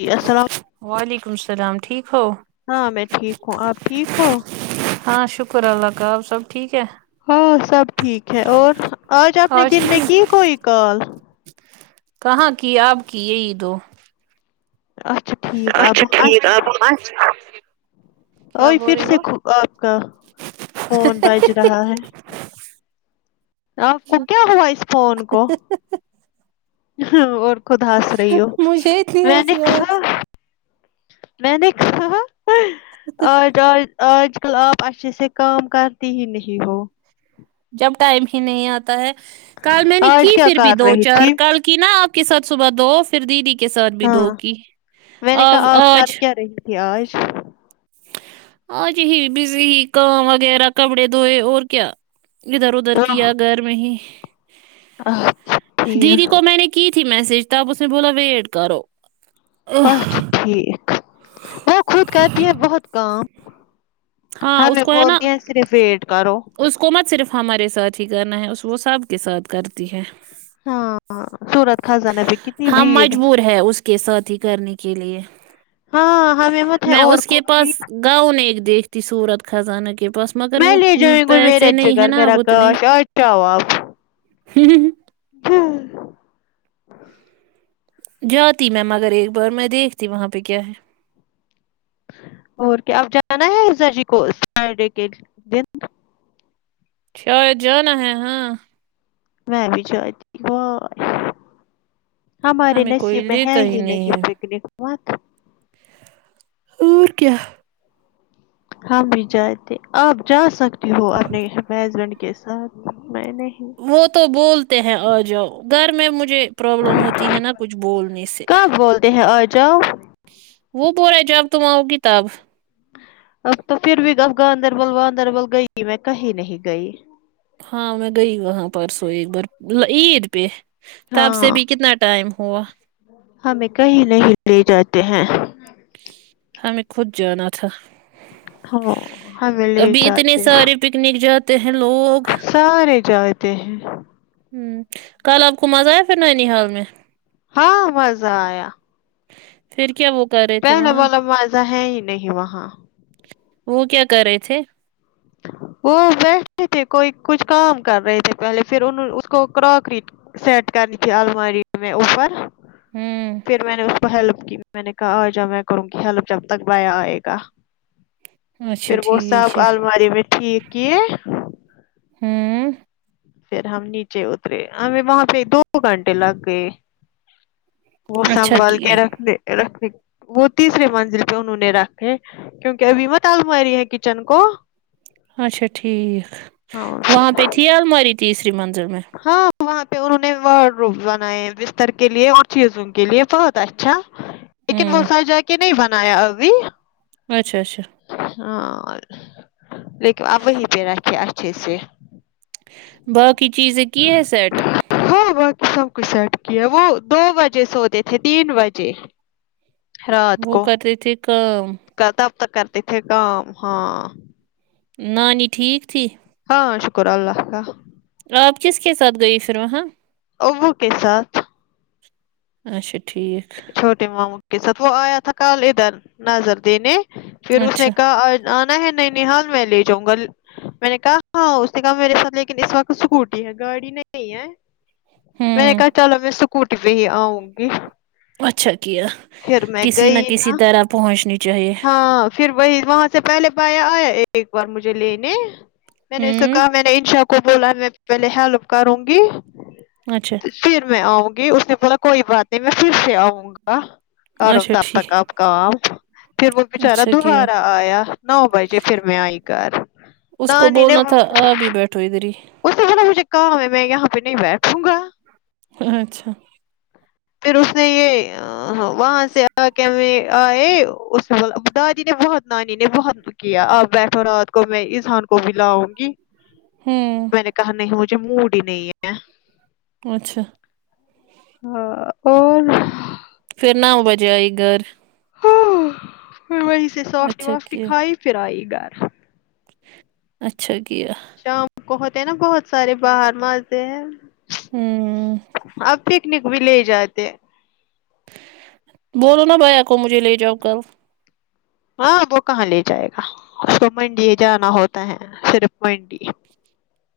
جی السلام وعلیکم السلام ٹھیک ہو ہاں میں ٹھیک ہوں آپ ٹھیک ہو ہاں شکر اللہ کا آپ سب ٹھیک ہے ہاں سب ٹھیک ہے اور آج اپنے دن میں کی کوئی کال کہاں کی آپ کی یہ عید ہو اچھا ٹھیک اب اچھا ٹھیک اچھا آبس ا پھر سے آپ کا فون بج رہا ہے آپ کو کیا ہوا اس فون کو [unintelligible] ہاں اور خود ہاس رہی ہو مجھے اتنی میں نے ہنسی آ کہا رہی میں نے کہا آج آج آج کل آپ اچھے سے کام کرتی ہی نہیں ہو جب ٹائم ہی نہیں آتا ہے کل میں نے آج کی کیا پھر بھی کر دو رہی چار تھی کال کی نا آپ کے ساتھ صبح دو پھر دیدی کے ساتھ بھی ہاں دو کی آ آج پیاز اج ہی بزی ہی کام وغیرہ کپڑے دھوئے اور کیا ادھر ادھر آہ، کیا گھر میں ہی اچھا دیدی ٹھیک کو میں نے کی تھی میسج تب اس نے بولا ویٹ کرو اچھا ٹھیک وہ خود کرتی ہے بہت کام ہاں اس میں کو ہے نا بولتی ہوں اسی لیے ویٹ کرو اس کو مت صرف ہمارے ساتھ ہی کرنا ہے اس وہ سب کے ساتھ کرتی ہے ہاں سورت خزانہ پہ کتنی ہماں بھیڑ مجبور ہے اس کے سات ہی کرنے کے لیے ہاں ہم مت ہے اور کوئی گاؤں نے ایک دیکھتی سورت خزانہ کے پاس مگر وہ م، جی کوئی میرے پیسے اچھا نہیں ہے گھر نا میں اب اتنے راکھ [unintelligible] جاتی می مگر ایک بار میں دیکھتی وہاں پہ کیا ہے اور کیا اب جانا ہےزا جی کو سرڈے کے دی شاید جانا ہے ہاں میں بھی جااتی بائے ہمارے ہمیں کوئی نصب میں ہے لیتا ہی ہے نہیں پگنک وات اور کیا ہم بھی جائے تھے آپ جا سکتی ہو اپنے ہزبینڈ کے ساتھ میں نے وہ تو بولتے ہیں آ جاؤ گھر میں مجھے پرابلم ہوتی ہے نا کچھ بولنے سے [inaudible] کب بولتے ہیں آ جاؤ وہ بول رہا ہے جب تم آؤگی تب اب تو پھر بھی اب گاندربل واندربل گئی میں کہیں نہیں گئی ہاں میں گئی وہاں پرسوں ایک بار عید پہ تب سے ہاں بھی کتنا ٹائم ہوا ہمیں کہیں نہیں لے جاتے ہیں ہمیں خود جانا تھا ہاوں ہمیں لے جاتے پگنک جاتے ہیں لوگ سارے جاتے ہیں ہوں کل آپ کو مزہ آیا پھر نینی حال میں ہاں مزہ آیا پھر کیا وہ کرے پہلے والا موزہ ہے ہی نہیں وہاں وہ کیا کر رہے تھے وہ ویسے تھے کوئی کچھ کام کر رہے تھے پہلے پھر ان اس کو کراکری سیٹ کرنی تھی الماری میں اوپر ہمم پھر میں نے ہیلپ کی میں نے کہا آجا میں کروں گی ہیلپ جب تک بائے آئے گا اچھا پھر وہ ٹھیک صاحب ہے الماری میں ٹھیک کیے ام پھر ہم نیچے اترے ہمیں وہاں پہ دو گھنٹے لگ گئے وہ اچھا سنبھال کیا کے رکھنے رکھنے وہ تیسرے منزل پہ انہوں نے رکھے کیونکہ ابھی مت آلماری ہے کچن کو اچھا ٹھیک ہاں وہاں پھر پ تھی الماری تیسری منزل میں ہاں وہاں پہ انہوں نے ورڈ روم بنائے بستر کے لیے اور چیزوں کے لیے بہت اچھا لیکن وہ ہمم سر جا کے نہیں بنایا ابھی اچھا اچھا ہاں لیکن اپ وہیں پہ رہتے اچھے سے باقی چیزیں کی ہے سیٹ ہو باقی سب کچھ سیٹ کیا وہ دو بجے سوتے تھے تین بجے وہ کرتے تے کام کتب تک کرتے تھے کام ہاں نانی ٹھیک تھی ہاں شکر اللہ کا آپ کس کے ساتھ گئی پھر وہاں امو کے سات اچھا ٹھیک چھوٹے ماموں کے ساتھ وہ آیا تھا کل ادھر نظر دینے پھر اس نے اچھا کہا آج آنا ہے نینی حال میں لے جاؤں گا میں نے کہا ہاں اس نے کہا میرے ساتھ لیکن اس وقت اسکوٹی ہے گاڑی نہیں ہے میں نے ہوں کہا چلو میں اسکوٹی پہ ہی آؤں گی اچھا کیا پھر میں کسی نہ گئی کسی نا طرح پہنچنی چاہیے ہاں پھر وہی وہاں سے پہلے پایا آیا ایک بار مجھے لینے میں نے اسے ہوں کہا میں نے انشاء کو بولا میں پہلے ہیلپ کروں گی اچھا پھر میں آؤں گی اس نے بولا کوئی بات نہیں میں پھر سے آؤں گا کرو اچھا تب ٹھیک تک آپ کام پھر وہ بچارا اچھا کیا دوبارہ آیا نو بجے پھر میں آئی گھر اس کو نانی نے بولنا تھا آب ہی بیٹھو ادھر ہی اس سے بہلا مجھے کام ہے میں یہاں پہ نہیں بیٹھوں گا اچھا پھر اس نے یہ ہاں وہاں سے آ کے ہم آئے اس دادی نے بہت نانی نے بہت کیا آپ بیٹھو رات کو میں ازہان کو بھی لاؤں گی ہوں میں نے کہا نہیں مجھے موڈ ہی نہیں ہے اچھا ہاں اور پھر نو بجے آئی گھر پھر وہیں سے سافٹی اچھا وافٹی کیا کھائی پھر آئی گھر اچھا کیا شام کو ہوتے ہیں نا بہت سارے باہر مزہ ہوں اب پکنک بھی لے جاتے بولو نا بھیا کو مجھے لے جاؤ کل ہاں وہ کہاں لے جائے گا اس کو منڈی جانا ہوتا ہے صرف منڈی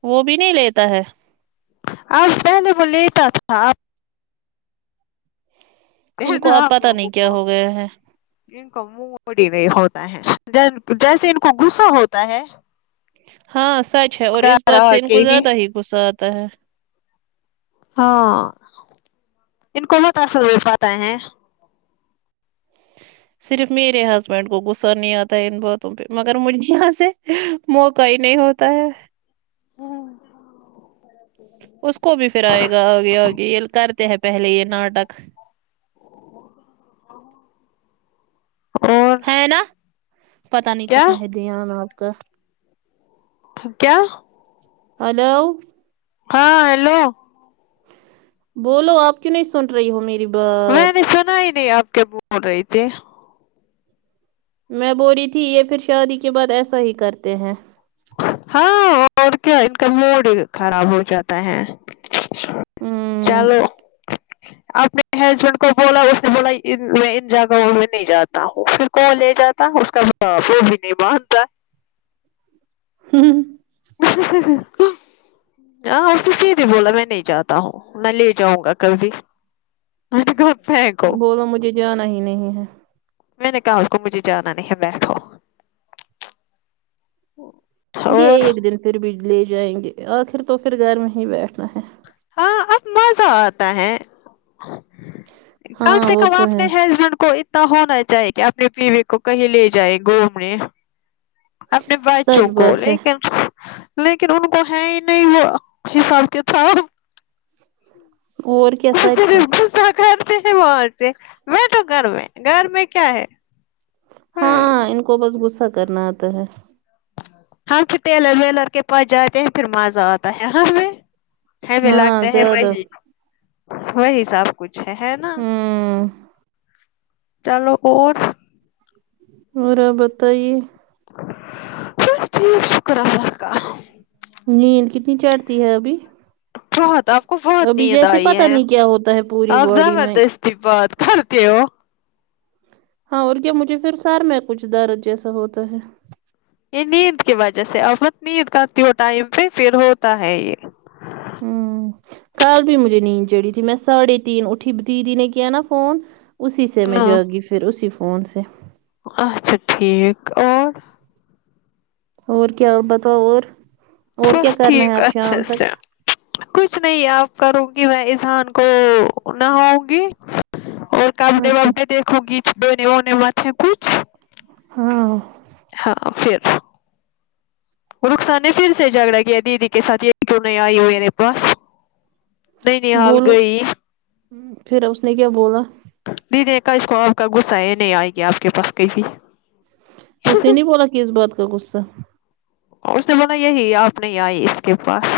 وہ بھی نہیں لیتا ہے آج پہلے وہ لیتا تھا آپ ان رہنا کو اب اپ پتہ لوگوں نہیں کیا کو ہو گیا ہے ان کو موڈ ہی نہیں ہوتا ہے جیسے ان کو غصہ ہوتا ہے ہاں سچ ہے اور اس گھر آ بات سے ان کے کو زیادہ ہی غصہ آتا ہے ہاں ان کو بہت اصل ہو پاتا ہیں صرف میرے ہسبینڈ کو غصہ نہیں آتا ان باتوں پہ مگر مجھے یہاں سے موقع ہی نہیں ہوتا ہے اس کو بھی پھر آئے گا آگے آگے یہ کرتے ہیں پہلے یہ ناٹک اور ہے نا پتا نہیں کھا کیا رہتے یہا وہا پے کیا ہلو ہاں ہیلو بولو اب کیوں نہیں سن رہی ہو میری میں بات نے سنا ہی نہیں آپ کے ب نوڈرتے [unintelligible] میں بو رہی تھی یہ پھر شادی کے بعد ایسا ہی کرتے ہیں ہاں اور کیا ان کا موڈ خراب ہو جاتا ہے ہوں چلو اپنے ہیسبینڈ کو بولا اس نے بولا میں ان جاگا ہوں میں نہیں جاتا ہوں پھر کون لے جاتا اسکا تو باپ وو بھی نہیں مانتا ہوں [unintelligible] ہاں اس س بھی بولا میں نہیں جاتا ہوں میں لے جاؤں گا کبھی گھر پونک بولو مجھے جانا ہی نہیں ہے میں نے کہا اس کو مجھے جانا نہیں ہے بیٹھو وہ یہ ایک دن پھر بھی لے جائیں گے آخر تو پھر گھر میں ہی بیٹھنا ہے ہاں اب مزہ آتا ہے کم ہاں سے وہ کم تو ہے اپنے ہسبینڈ کو ایک ہونا چاہیے کہ اپنے بیوی کو کہیں لے جائے گھومنے اپنے بچوں سچ کو بات لے ہے کر [inaudible] لیکن ان کو ہے ہی نہیں وہ حساب کے تھا اور کیا سچ ہے غصہ کرتے ہیں وہ اسے میں بٹھو گھر میں گھر میں کیا ہے ہاں ان کو بس غصہ کرنا آتا ہے ہاں پھر ٹیلر ویلر کے پاس جاتے ہیں پھر مزہ آتا ہے ہمیں ہمیں ہاں لگتے ہے زیادہ واہی وہی سب کچھ ہے ہے نا ہوں چلو اور اورا بتائیے بس ٹھیک شکر اللہ کا نیل کتنی چڑھتی ہے ابھی بہت آپ کو بہت ابھی نیند جیسے آئی پتا ہے نہیں کیا ہوتا ہے پوری آپ باڈی میں زبردست پھر بات کرتے ہو ہاں اور کیا مجھے پھر سار میں کچھ درد جیسا ہوتا ہے یہ نیند کی وجہ سے آپ بہت نیند کرتی ہو ٹائم پہ پھر ہوتا ہے یہ ہوں کل بھی مجھے نیند چڑھی تھی میں ساڑھے تین اٹھی دیدی نے کیا نا فون اسی سے میں ہاں جا گی پھر اسی فون سے اچھا ٹھیک اور اور کیا بتاو اور اور کیا بس کرنا ہے ٹھیک آب شام اچھے تک سے کچھ نہیں آپ کروں گی میں اسان کو نہاو نگی کپڑے اچھا بپڈے دھو گیچ بیننے مھے کچ [unintelligible] ہاں ہاں پھر رخسار نے پھر سے جھگڑا کیا دیدی کے ساتھ یہ کیوں نہیں آئی ہو میرے پاس نینیحال بولو گئی پھر اس نے کیا بولا د دیکھا اس کو آپ کا غصہ یہ نہیں آئے گیا آپ کے پاس کہیں بھی اسے نہیں بولا کس بات کا غصہ اور اس نے بولا یہی آپ نہیں آئی اس کے پاس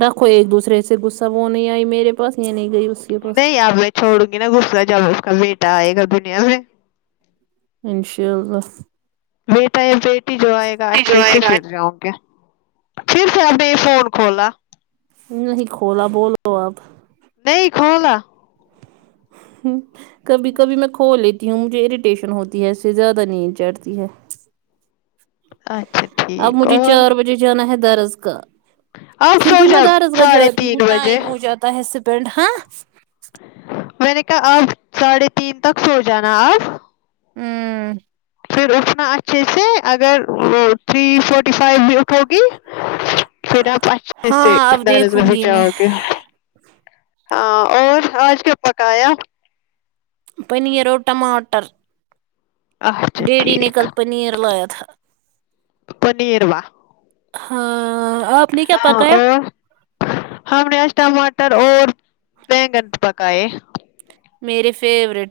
رکھو ایک دوسرے سے غصہ وہ نہیں آئی میرے پاس یہ نہیں گئی اس کے پاس نہیں اب میں چھوڑوں گی نا غصہ جب اس کا بیٹا آئے گا دنیا میں انشاء اللہ بیٹا بیٹی جو آئے گا اچھے جوائے سے گا پھر جاؤں گے پھر سے آپ نے یہ فون کھلاا نہیں کھولا بولو اپ نہیں کولا ہ کبھی کبھی میں کھو لی تی ہوں مجھے اریٹیشن ہوتی ہے اس سے زیادہ نیند چڑھتی ہے اچھا اب ٹھیک مجھے اور چار بجے جانا ہے درس گاہ آپ پھر سو بھی میں جاؤ درس گاہ ساڑھے جاتی ہوں تین بجے ٹائم ہو جاتا ہے اسپینڈ ہاں میں نے کہا آپ ساڑھے تین تک سو جانا اں ہوں پھر اٹھنا اچھے سے اگر وہ تھری فورٹی فائیو بھی اٹھوگی پھر آپ اچھے سے ہاں اب درس دیکھوں گاہ گی میں جاؤ گے ہاں اور آج کیا پکایا پنیر اور ٹماٹر اہ ڈیڈی نے کل پنیر لایا تھا پنیر وا ہاں اب ہاں اور ہم نے آج ٹماٹر اور بیگن پکائے میرے فیورٹ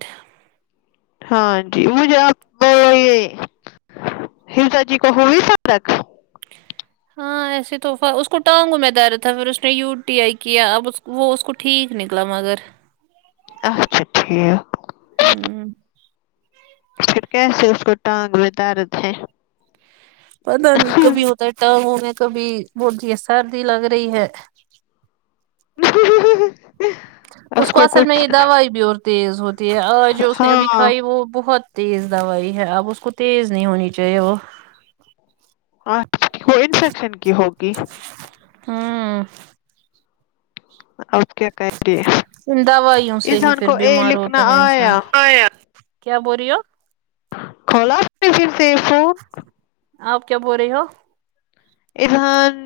ہاں جی مجھے آپ یہ حیجاجی کو ہو بھی سکتا کام ہاں ایسے تو ف اس کو ٹانگوں میں درد ہے پھر اس نے یو ٹی آئی کیا اب وہ اس کو ٹھیک نکلا مگر اچھا ٹھیک ہوں پھر کیسے اس کو ٹانگ میں درد ہے پتا نہیں کبھی ہوتا ہے ٹانگوں میں کبھی بولتی ہے سردی لگ رہی ہے ہ ہ ہ اس کو اصل میں یہ دوائی بھی اور تیز ہوتی ہے آج جو اس نے ابھی ہاں کھائی وہ بہت تیز دوائی ہے اب اس کو تیز نہیں ہونی چاہیے وہ اور وہ انفیکشن کی ہوگی ہاں اب کیا کرری دوائیوں سے ہی پھر بیمار ہوتا ہے انسان آیا کیا بول رہی ہو کلاٹی سے [unintelligible] آپ کیا بول رہی ہو اذہان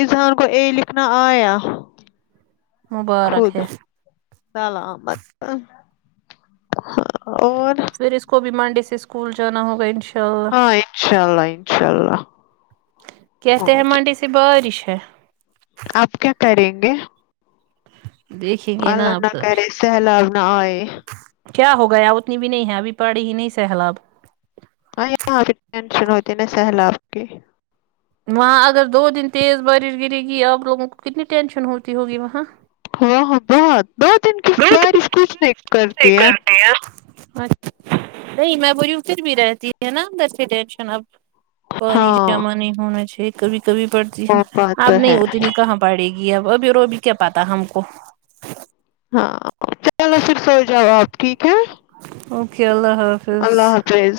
اذہان کو اے لکھنا آیا مبارک خود ہے سلامت اور پھر اس کو بھی منڈے سے اسکول جانا ہوگا انشا ہاں انشاء اللہ انشاء اللہ اتی بارش ہے آپ کیا کریں گے دیکھیں گے نا اللہ اب نہ تبھی کرے سیلاب نہ آئے کیا ہو گیا اتنی بھی نہیں ہے ابھی پڑی ہی نہیں سیلاب ہاں یہاں ٹینشن ہوتی نا سہلاب کی وہاں اگر دو دن تیز بارش گرے گی آپ لوگوں کو کتنی ٹینشن ہوتی ہوگی وہاں ہاں ہاں بہت دو دن کی بارش کچھ نہیں کرتی ہے [unintelligible] نہیں میں بول ریوں پھر بھی رہتی ہے نا گھر سے ٹینشن اب پانی ہاں جمع نہیں ہونا چاہیے کبھی کبھی پڑتی وہ ہے بات تو اب نہیں ہے اتنی کہاں پڑے گی اب ابھی رو بھی کے بتا ہم کو ہاں چلو پھر سو جاؤ آپ ٹھیک ہے اوکے اللہ حا اللہ حافظ